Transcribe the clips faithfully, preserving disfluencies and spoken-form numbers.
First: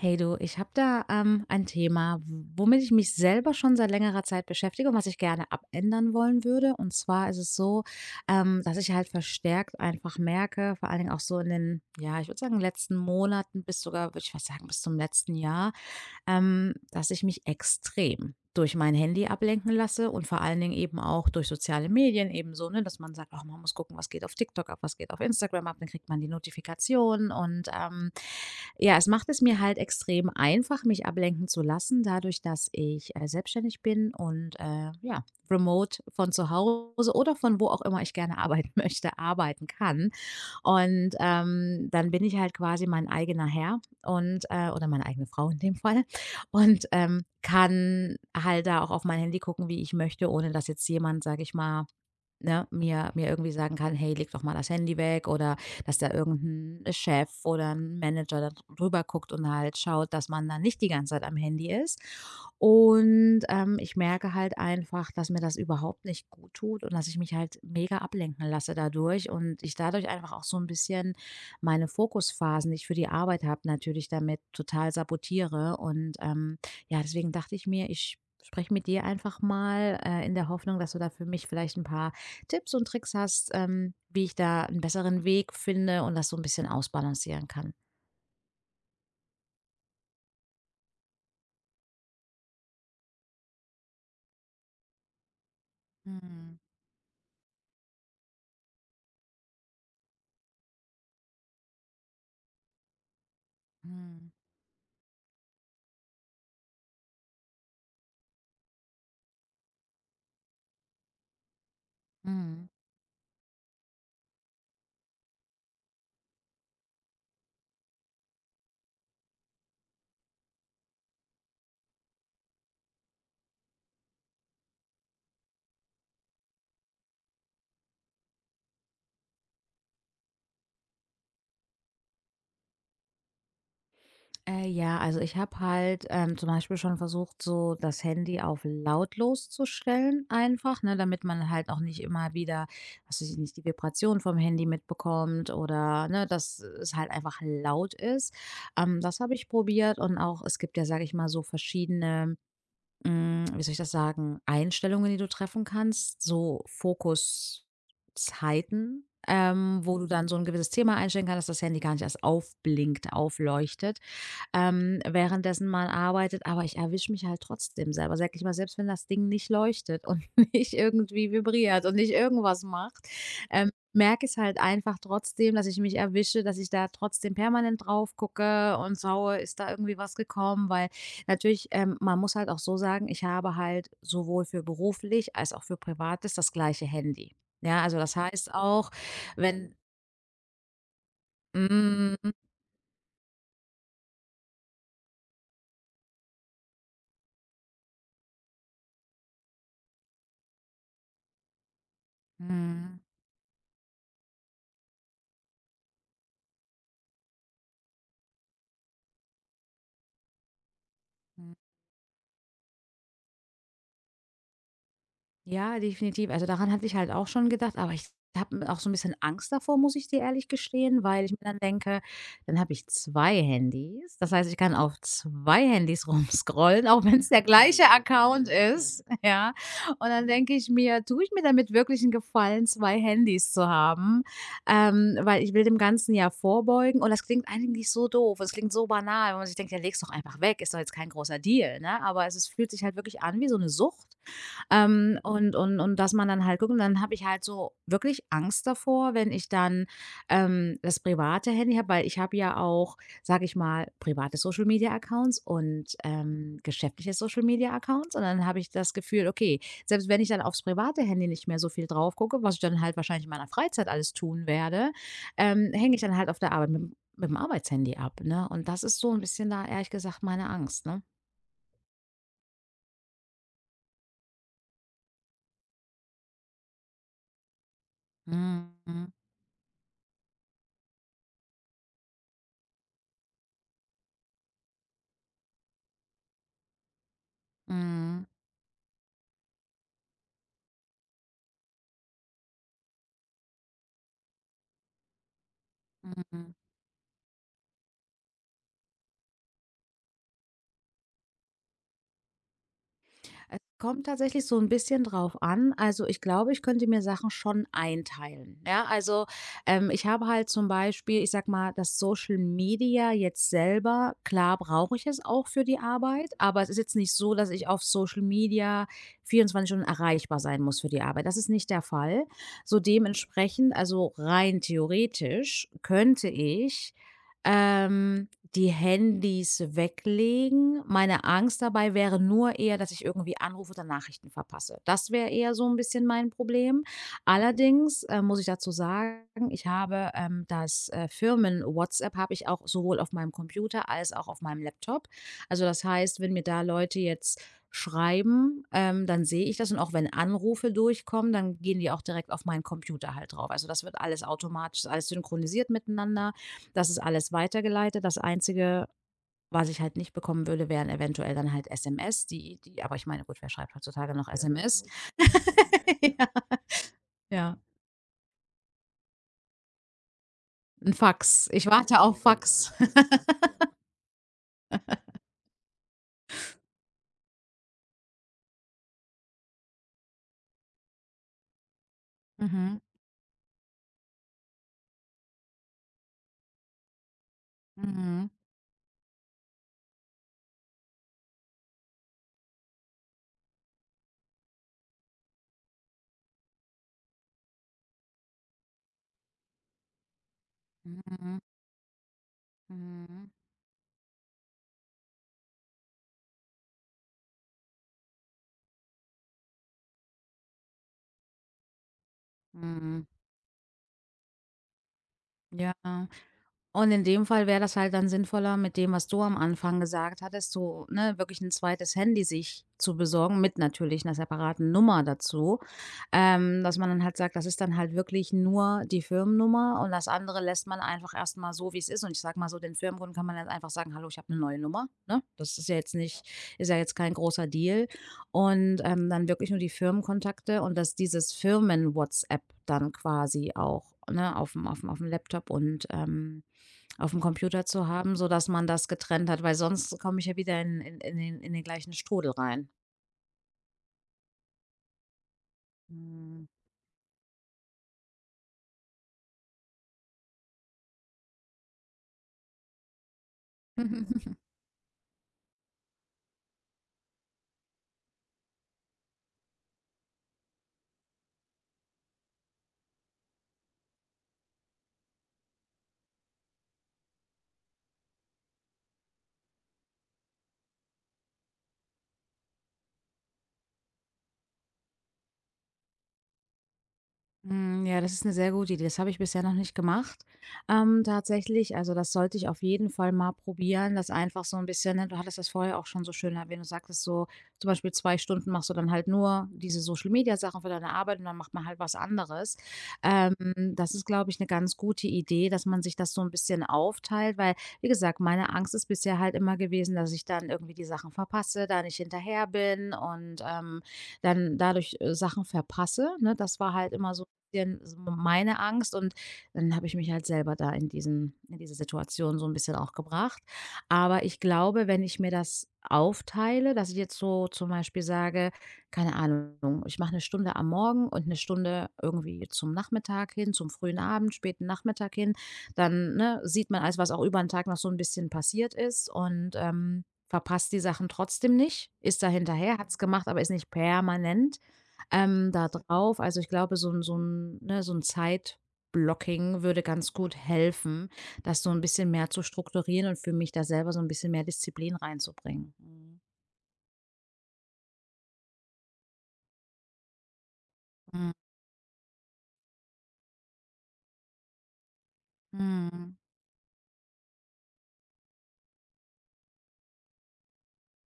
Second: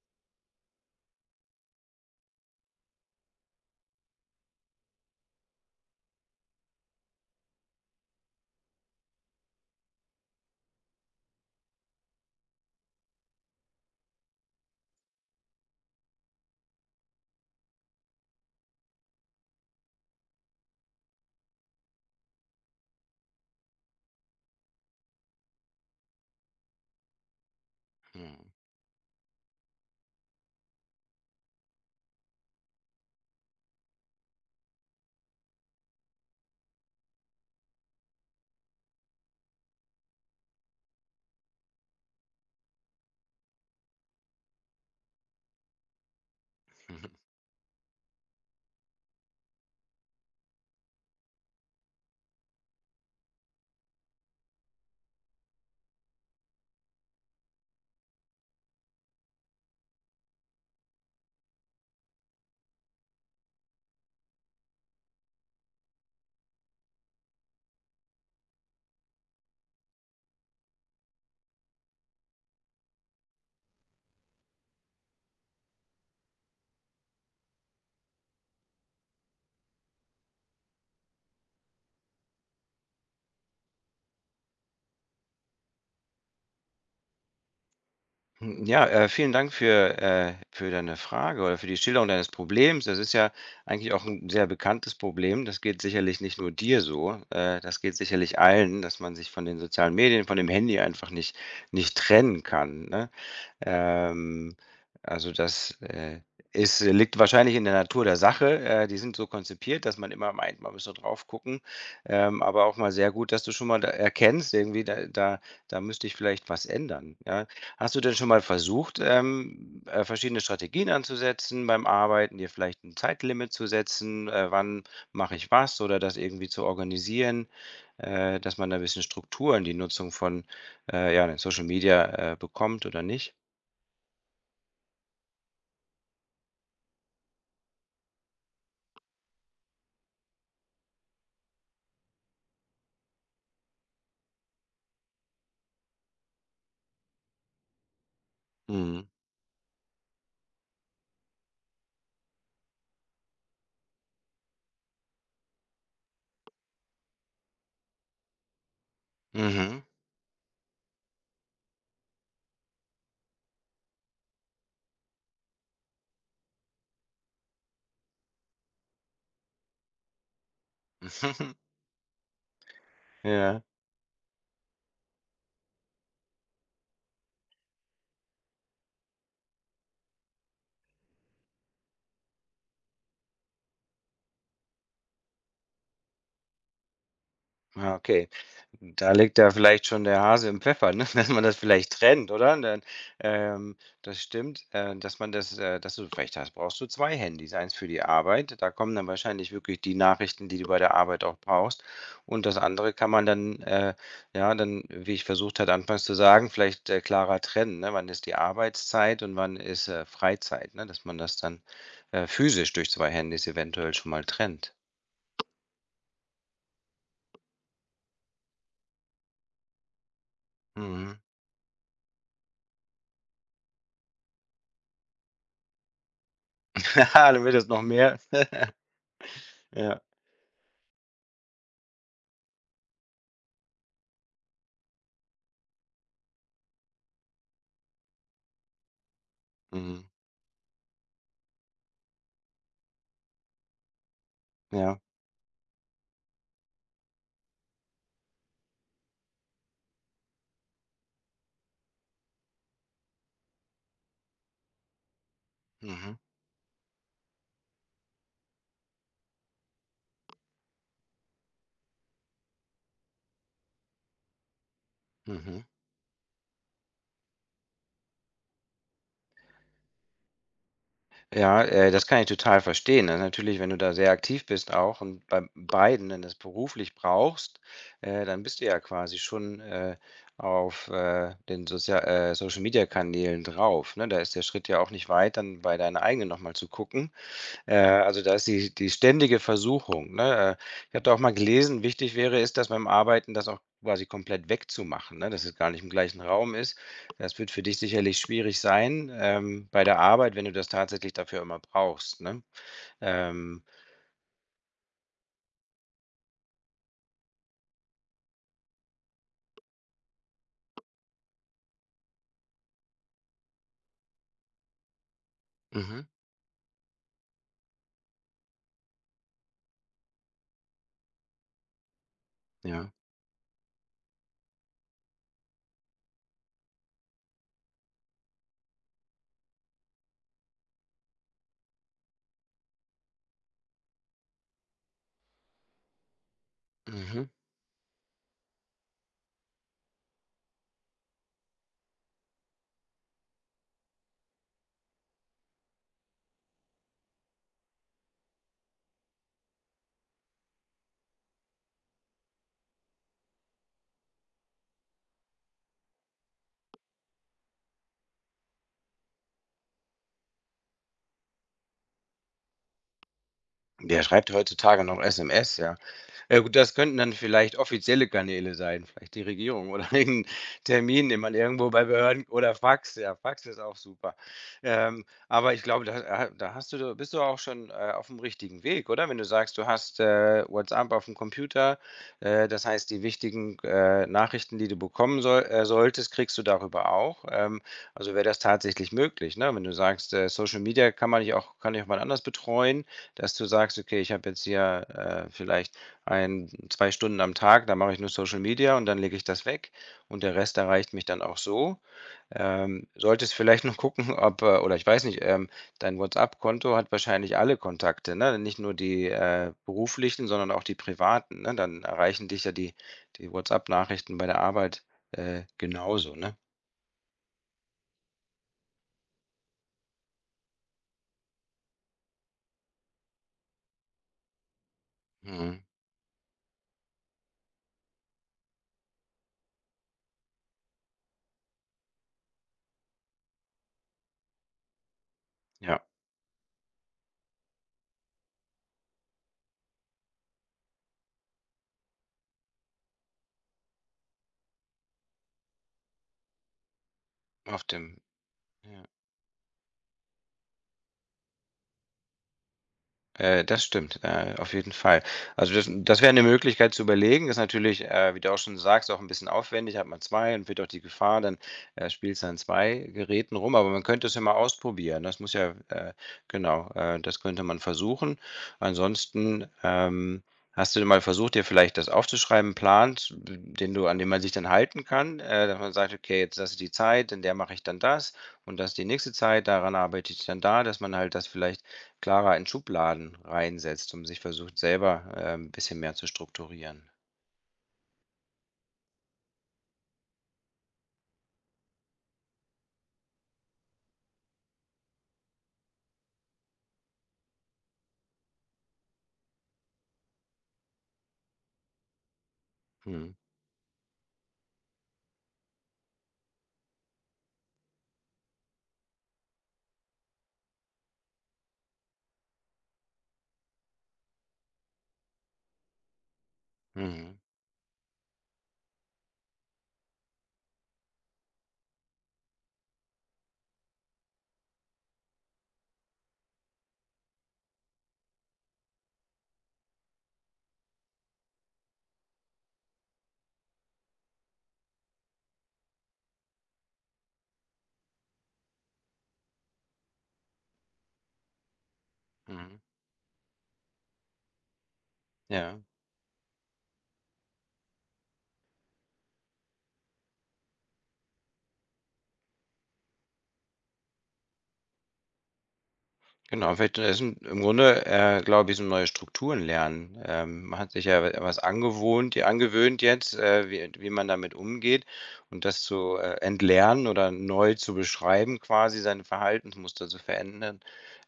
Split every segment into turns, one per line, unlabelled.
Hey du, ich habe da ähm, ein Thema, w- womit ich mich selber schon seit längerer Zeit beschäftige und was ich gerne abändern wollen würde. Und zwar ist es so, ähm, dass ich halt verstärkt einfach merke, vor allen Dingen auch so in den, ja, ich würde sagen, letzten Monaten bis sogar, würde ich fast sagen, bis zum letzten Jahr, ähm, dass ich mich extrem durch mein Handy ablenken lasse und vor allen Dingen eben auch durch soziale Medien eben so, ne, dass man sagt, ach, man muss gucken, was geht auf TikTok ab, was geht auf Instagram ab, dann kriegt man die Notifikationen und ähm,
Mhm.
ja, es macht es mir halt extrem einfach, mich ablenken zu lassen, dadurch, dass ich, äh, selbstständig bin und, äh, ja, remote von zu Hause oder von wo auch immer ich gerne arbeiten möchte, arbeiten kann. Und, ähm, dann bin ich halt quasi mein eigener Herr und, äh oder meine eigene Frau in dem Fall und, ähm, kann halt da auch auf mein Handy gucken, wie ich möchte, ohne dass jetzt jemand, sage ich mal. Ne, mir mir irgendwie sagen kann: „Hey, leg doch mal das Handy weg“, oder dass da irgendein Chef oder ein Manager da dr drüber guckt und halt schaut, dass man da nicht die ganze Zeit am Handy ist. Und, ähm, ich merke halt einfach, dass mir das überhaupt nicht gut tut und dass ich mich halt mega ablenken lasse dadurch und ich dadurch einfach auch so ein bisschen meine Fokusphasen, die ich für die Arbeit habe, natürlich damit total sabotiere. Und, ähm, ja, deswegen dachte ich mir, ich spreche mit dir einfach mal, äh, in der Hoffnung, dass du da für mich vielleicht ein paar Tipps und Tricks hast, ähm, wie ich da einen besseren Weg finde und das so ein bisschen ausbalancieren kann.
Ja, äh, vielen Dank für, äh für deine Frage oder für die Schilderung deines Problems. Das ist ja eigentlich auch ein sehr bekanntes Problem. Das geht sicherlich nicht nur
Mhm,
dir so. Äh, das geht sicherlich allen, dass man sich von den sozialen Medien, von dem Handy einfach nicht nicht trennen kann, ne?
mhm.
Ähm, also das, äh, ist äh, liegt wahrscheinlich in der Natur der Sache. Äh, die sind so konzipiert, dass man immer meint, man müsste drauf gucken. Ähm, aber
Mhm.
auch mal sehr gut, dass du schon mal da erkennst, irgendwie, da da da müsste ich vielleicht was ändern, ja. Hast du denn schon mal versucht, ähm, äh, verschiedene Strategien anzusetzen beim Arbeiten, dir vielleicht ein Zeitlimit zu setzen, äh, wann mache ich was oder das irgendwie zu organisieren, äh, dass man da 'n bisschen Struktur in die Nutzung von, äh, ja, den Social Media, äh, bekommt oder nicht?
Äh, ja, also ich habe halt, ähm, zum Beispiel schon versucht, so das Handy auf lautlos zu stellen einfach, ne, damit man halt auch nicht immer wieder, was weiß ich nicht, die Vibration vom Handy mitbekommt oder, ne, dass es halt einfach laut ist. Ähm,
Mhm.
das habe ich probiert und auch es gibt ja, sage ich mal, so verschiedene. Hm, wie soll ich das sagen, Einstellungen, die du treffen kannst, so Fokuszeiten, ähm,
Mhm.
wo du dann so ein gewisses Thema einstellen kannst, dass das Handy gar nicht erst aufblinkt, aufleuchtet, ähm, währenddessen man arbeitet, aber ich erwische mich halt trotzdem selber, sag ich mal, selbst wenn das Ding nicht leuchtet und nicht irgendwie vibriert und nicht irgendwas macht,
Ja,
ähm, merke ich halt einfach trotzdem, dass ich mich erwische, dass ich da trotzdem permanent drauf gucke und schaue, ist da irgendwie was gekommen, weil natürlich, ähm, man muss halt auch so sagen, ich habe halt sowohl für beruflich als auch für privates das gleiche Handy. Ja,
ah,
also das
okay.
heißt auch,
Da liegt ja
wenn
vielleicht schon der Hase im Pfeffer, ne? Dass man das vielleicht
mm,
trennt, oder? Dann, ähm, Das stimmt, äh, dass man das äh, dass du recht hast, brauchst du zwei Handys. Eins für die Arbeit, da kommen dann wahrscheinlich wirklich die Nachrichten, die du bei der Arbeit auch brauchst. Und das andere
mm,
kann man dann, äh, ja, dann, wie ich versucht hatte anfangs zu sagen, vielleicht, äh, klarer trennen, ne? Wann ist die Arbeitszeit und wann ist, äh, Freizeit, ne? Dass man das
mm,
dann, äh, physisch durch zwei Handys eventuell schon mal trennt.
ja, definitiv. Also, daran hatte ich halt auch schon gedacht, aber ich habe auch so ein bisschen Angst davor, muss ich dir ehrlich gestehen,
Mhm.
weil ich mir dann denke, dann habe ich zwei Handys. Das heißt, ich kann auf zwei Handys rumscrollen, auch wenn es
Ja,
der
dann wird es noch
gleiche
mehr.
Account ist, ja?
Ja,
Und dann denke ich mir, tue ich mir damit wirklich einen Gefallen, zwei Handys zu haben? Ähm, weil ich will dem Ganzen ja vorbeugen und das klingt eigentlich so doof. Es klingt so banal, wenn man sich denkt: „Ja, leg's
mhm,
doch einfach weg, ist doch jetzt kein großer Deal“, ne? Aber es ist fühlt sich halt wirklich an wie so eine Sucht.
ja,
Ähm, und und und dass man dann halt guckt und dann habe ich halt so wirklich Angst davor, wenn ich dann, ähm, das private Handy habe, weil ich habe ja auch, sage ich mal, private Social-Media-Accounts und,
mhm,
ähm, geschäftliche Social-Media-Accounts. Und dann habe ich das Gefühl, okay, selbst wenn ich dann aufs private Handy nicht mehr so viel drauf gucke, was ich dann halt wahrscheinlich in meiner Freizeit alles tun werde,
mhm.
ähm, hänge ich dann halt auf der Arbeit mit dem- mit dem Arbeitshandy ab, ne? Und das ist so ein bisschen da ehrlich gesagt meine Angst, ne?
Ja, äh, das kann ich total verstehen. Ne, natürlich, wenn du da sehr aktiv bist auch und bei beiden dann das beruflich brauchst, äh, dann bist du ja
Mhm.
quasi schon, äh, auf, äh, den Sozia äh, Social-Media-Kanälen drauf, ne? Da ist der Schritt ja auch nicht weit, dann bei deiner eigenen nochmal zu gucken. Äh, also,
Mhm.
da ist die die ständige Versuchung, ne? Äh, ich habe da auch mal gelesen, wichtig wäre es, dass beim Arbeiten das auch quasi komplett wegzumachen, ne, dass es gar nicht im gleichen Raum
Mhm.
ist. Das wird für dich sicherlich schwierig sein, ähm, bei der Arbeit, wenn du das tatsächlich dafür immer brauchst, ne?
Es
Ähm,
kommt tatsächlich so ein bisschen drauf an. Also, ich glaube, ich könnte mir Sachen schon einteilen, ja? Also, ähm, ich habe halt zum Beispiel, ich sag mal, das Social Media jetzt selber, klar brauche ich es auch für die
mhm,
Arbeit, aber es ist jetzt nicht so, dass ich auf Social Media vierundzwanzig Stunden erreichbar sein muss für die Arbeit. Das ist nicht der Fall. So
ja,
dementsprechend also rein theoretisch könnte ich ähm, die Handys weglegen. Meine Angst dabei wäre nur eher, dass ich irgendwie Anrufe oder Nachrichten verpasse. Das wäre eher so ein bisschen mein Problem.
mhm.
Allerdings, äh, muss ich dazu sagen, ich habe, ähm, das, äh, Firmen-WhatsApp habe ich auch sowohl auf meinem Computer als auch auf meinem Laptop. Also, das heißt, wenn mir da Leute jetzt schreiben, ähm, dann sehe ich das und auch wenn Anrufe durchkommen, dann gehen die auch direkt auf meinen Computer halt drauf. Also, das wird alles automatisch alles synchronisiert miteinander. Das ist alles weitergeleitet. Das Einzige, was ich halt nicht bekommen würde, wären eventuell dann halt S M S, die die aber, ich meine, gut, wer schreibt
Wer
heutzutage noch?
schreibt
Ja,
heutzutage
S M S? Gut.
noch S M S, ja?
Ja,
Ja gut, das könnten dann vielleicht
ja,
offizielle Kanäle sein, vielleicht die Regierung oder irgend
'n
Termin, den man
Fax. Ich
irgendwo bei
warte auf
Behörden oder
Fax.
Fax, ja, Fax ist auch super. Ähm, aber ich glaube, da äh, da hast du bist du auch schon, äh, auf dem richtigen Weg, oder? Wenn du sagst, du hast, äh, WhatsApp auf dem Computer, äh, das
Mhm,
heißt, die wichtigen, äh, Nachrichten, die du bekommen soll äh, solltest, kriegst du darüber auch. Ähm, also wäre
mhm,
das tatsächlich möglich, ne? Wenn du sagst, äh, Social Media kann man nicht auch kann ich auch mal anders betreuen, dass du sagst: „Okay, ich habe jetzt hier, äh, vielleicht ein zwei Stunden am Tag, da mache ich nur Social Media und dann lege ich das weg und der Rest erreicht mich dann auch
mhm,
so. Ähm,
mhm,
solltest vielleicht noch gucken, ob, äh oder ich weiß nicht, ähm, dein WhatsApp-Konto hat wahrscheinlich alle Kontakte, ne? Nicht nur die, äh, beruflichen, sondern auch die privaten, ne? Dann erreichen dich ja die
mhm,
die WhatsApp-Nachrichten bei der Arbeit, äh,
ja.
genauso, ne?
Und in dem Fall wäre das halt dann sinnvoller mit dem, was du am Anfang gesagt hattest, so, ne, wirklich ein zweites Handy sich zu besorgen, mit natürlich einer separaten Nummer dazu.
Mhm.
Ähm, dass man dann halt sagt, das ist dann halt wirklich nur die Firmennummer und das andere lässt man einfach erst mal so, wie es ist. Und ich sage mal so, den Firmenkunden kann man dann einfach sagen: „Hallo, ich habe eine neue Nummer“, ne? Das ist ja
Ja,
jetzt nicht ist ja jetzt kein großer Deal. Und, ähm, dann wirklich nur die Firmenkontakte und dass dieses Firmen-WhatsApp dann quasi auch, ne, auf dem aufm aufm Laptop und, ähm, auf'm
auf
Computer zu
dem
haben, sodass man
ja.
das getrennt hat, weil sonst komme ich ja wieder in in in den in den gleichen Strudel rein.
Äh, das stimmt, äh, auf jeden Fall. Also das das wäre eine
Mhm.
Möglichkeit zu überlegen. Ist natürlich, äh, wie du auch schon sagst, auch ein bisschen aufwendig, hat man zwei, und wird auch die Gefahr, dann, äh, spielst du an zwei Geräten rum, aber man könnte es ja mal ausprobieren. Das muss ja äh, genau, äh, das könnte man versuchen. Ansonsten, ähm, hast du mal versucht, dir vielleicht das aufzuschreiben, 'n Plan, z den du an dem man sich dann halten kann, äh, dass man sagt: „Okay, jetzt das ist die Zeit, in der mache ich dann das und das ist die nächste Zeit, daran arbeite ich dann da“, dass man halt das vielleicht klarer in Schubladen reinsetzt und sich versucht, selber, äh, 'n bisschen mehr zu strukturieren.
Hm, ja, das ist eine sehr gute Idee. Das habe ich bisher noch nicht gemacht, ähm, tatsächlich. Also, das sollte ich auf jeden Fall mal probieren, das einfach so ein bisschen, ne, du hattest das vorher auch schon so schön erwähnt. Du sagtest so, zum Beispiel zwei Stunden machst du dann halt nur diese Social-Media-Sachen für deine Arbeit und dann macht man halt was anderes.
Mhm.
Ähm, das ist, glaube ich, eine ganz gute Idee, dass man sich das so ein bisschen aufteilt, weil, wie gesagt, meine Angst ist bisher halt immer gewesen, dass ich dann irgendwie die Sachen verpasse, da nicht hinterher bin und, ähm, dann dadurch, äh, Sachen verpasse, ne? Das war halt immer
Mhm.
so bisschen so meine Angst und dann habe ich mich halt selber da in diesen in diese Situation so ein bisschen auch gebracht. Aber ich glaube, wenn ich mir das aufteile, dass ich jetzt so zum Beispiel sage, keine Ahnung, ich mache eine Stunde am Morgen und eine Stunde irgendwie zum Nachmittag hin, zum frühen Abend, späten Nachmittag hin, dann, ne, sieht man alles, was auch über den Tag noch so ein bisschen passiert ist und, ähm, verpasst die Sachen trotzdem nicht, ist da
Mhm.
hinterher, hat es gemacht, aber ist nicht permanent. Ähm,
Ja.
da drauf. Also, ich glaube, so ein so ein ne, so ein Zeitblocking würde ganz gut helfen, das so ein bisschen mehr zu strukturieren und für mich da selber so ein bisschen mehr Disziplin reinzubringen. Mhm.
Genau, vielleicht äh, ist 'n im Grunde, äh, glaube ich, so neue Strukturen lernen. Ähm, man hat sich ja w
Mhm.
was angewohnt ja, angewöhnt jetzt, äh, wie wie man damit umgeht und das zu,
Mhm.
äh, entlernen oder neu zu beschreiben quasi, seine Verhaltensmuster zu verändern,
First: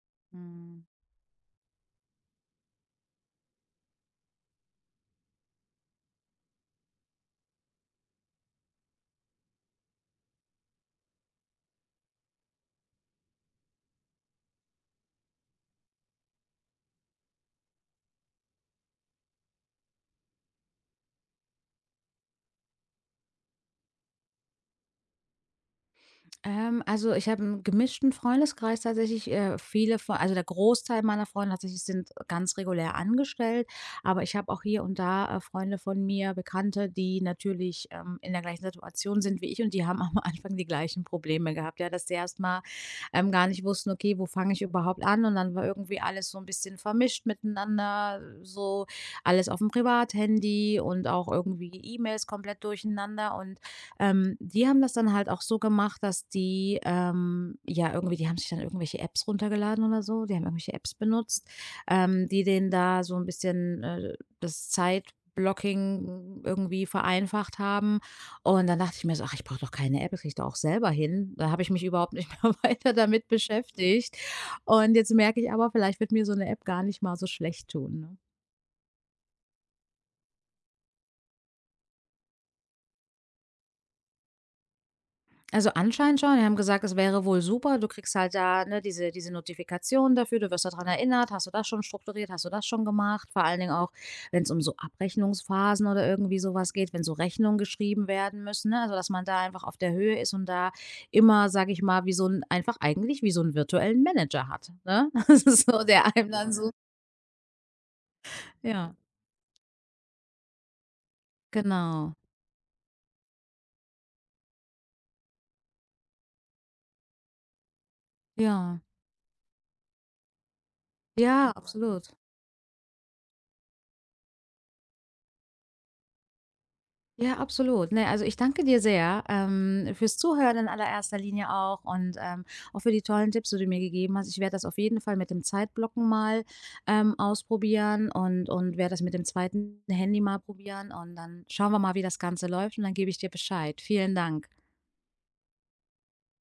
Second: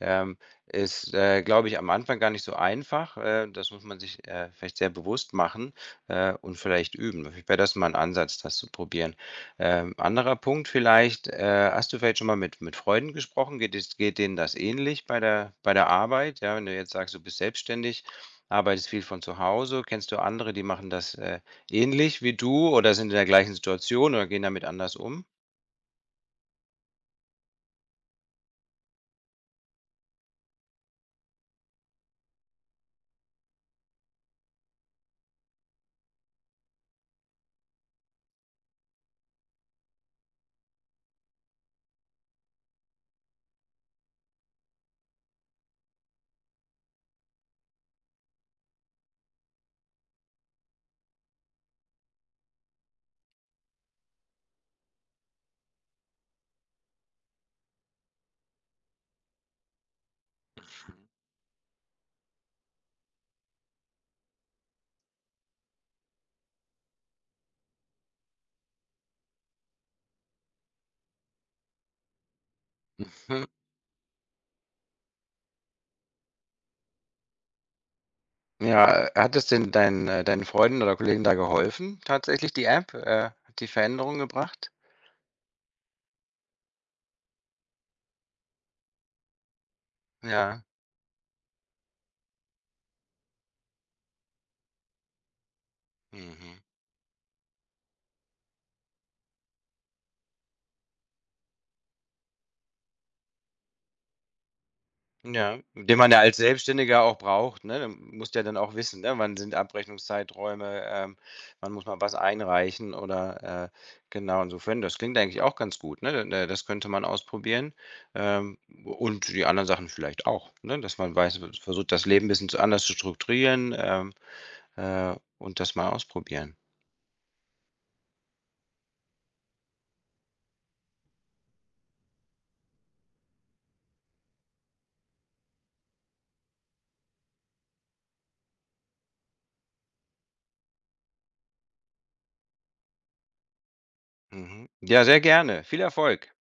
ähm,
Mhm.
ist, äh, glaube ich, am Anfang gar nicht so einfach. Äh, das muss man sich, äh, vielleicht sehr bewusst machen, äh, und vielleicht üben. Vielleicht wäre das mal ein Ansatz, das zu probieren. Ähm, anderer Punkt vielleicht, äh, hast du vielleicht schon mal mit mit Freunden gesprochen? Geht es geht denen das ähnlich bei der bei der Arbeit? Ja, wenn du jetzt sagst, du bist selbstständig, arbeitest viel von zu Hause, kennst du andere, die machen das, äh, ähnlich wie du oder sind in der gleichen Situation oder gehen damit anders um?
Ähm, also, ich habe einen gemischten Freundeskreis tatsächlich. Äh, viele von, also, der Großteil meiner Freunde tatsächlich sind ganz regulär angestellt, aber ich habe auch hier und da, äh, Freunde von mir, Bekannte, die natürlich, ähm, in der gleichen Situation sind wie ich und die haben am Anfang die gleichen Probleme gehabt, ja, dass sie erst mal, ähm, gar nicht wussten: „Okay, wo fange ich überhaupt an?“ Und dann war irgendwie alles so ein bisschen vermischt miteinander, so alles auf dem Privathandy und auch irgendwie E-Mails komplett durcheinander und ähm, die haben das dann halt auch so gemacht, dass die, ähm, ja, irgendwie die haben sich dann irgendwelche Apps runtergeladen oder so, die haben irgendwelche Apps benutzt, ähm, die denen da so ein bisschen, äh, das Zeitblocking irgendwie vereinfacht haben. Und dann dachte ich mir so: „Ach, ich brauche doch keine App, das kriege ich doch auch selber hin.“ Da habe ich mich überhaupt nicht mehr weiter damit
Mhm.
beschäftigt. Und jetzt merke ich aber, vielleicht wird mir so eine App gar nicht mal so schlecht tun, ne?
Ja, äh, hat es denn deinen äh, deinen Freunden oder Kollegen da geholfen, tatsächlich die App? Äh, hat die Veränderung gebracht?
Also, anscheinend schon. Die haben gesagt, es wäre wohl super. Du kriegst halt da, ne, diese diese Notifikation dafür. Du
Ja.
wirst daran erinnert: „Hast du das schon strukturiert? Hast du das schon gemacht?“ Vor allen Dingen auch, wenn es um so Abrechnungsphasen oder irgendwie
Mhm.
sowas geht, wenn so Rechnungen geschrieben werden müssen, ne? Also, dass man da einfach auf der Höhe ist und da immer, sage ich mal, wie so ein einfach eigentlich wie so einen virtuellen Manager hat, ne? Das
Ja,
ist so,
den man
der
ja
einem
als
dann so
Selbstständiger auch braucht, ne? Du musst ja dann auch
ja,
wissen, ne, wann sind Abrechnungszeiträume, ähm, wann muss man was
genau.
einreichen oder, äh genau, insofern, das klingt eigentlich auch ganz gut, ne? D Das könnte man ausprobieren, ähm,
Ja.
und die anderen Sachen vielleicht auch, ne, dass man weiß
Ja,
versucht, das
absolut.
Leben 'n bisschen zu anders zu strukturieren, ähm, äh, und das mal ausprobieren.
Ja, absolut. Ne, also ich danke dir sehr ähm, fürs Zuhören in allererster Linie auch und ähm, auch für die tollen Tipps, die du mir gegeben hast. Ich werde das auf jeden Fall mit dem Zeitblocken mal ähm, ausprobieren und, und werde das mit dem zweiten Handy mal probieren und dann schauen wir mal, wie das Ganze läuft und dann gebe ich dir Bescheid. Vielen Dank.
Mhm. Ja, sehr gerne. Viel Erfolg.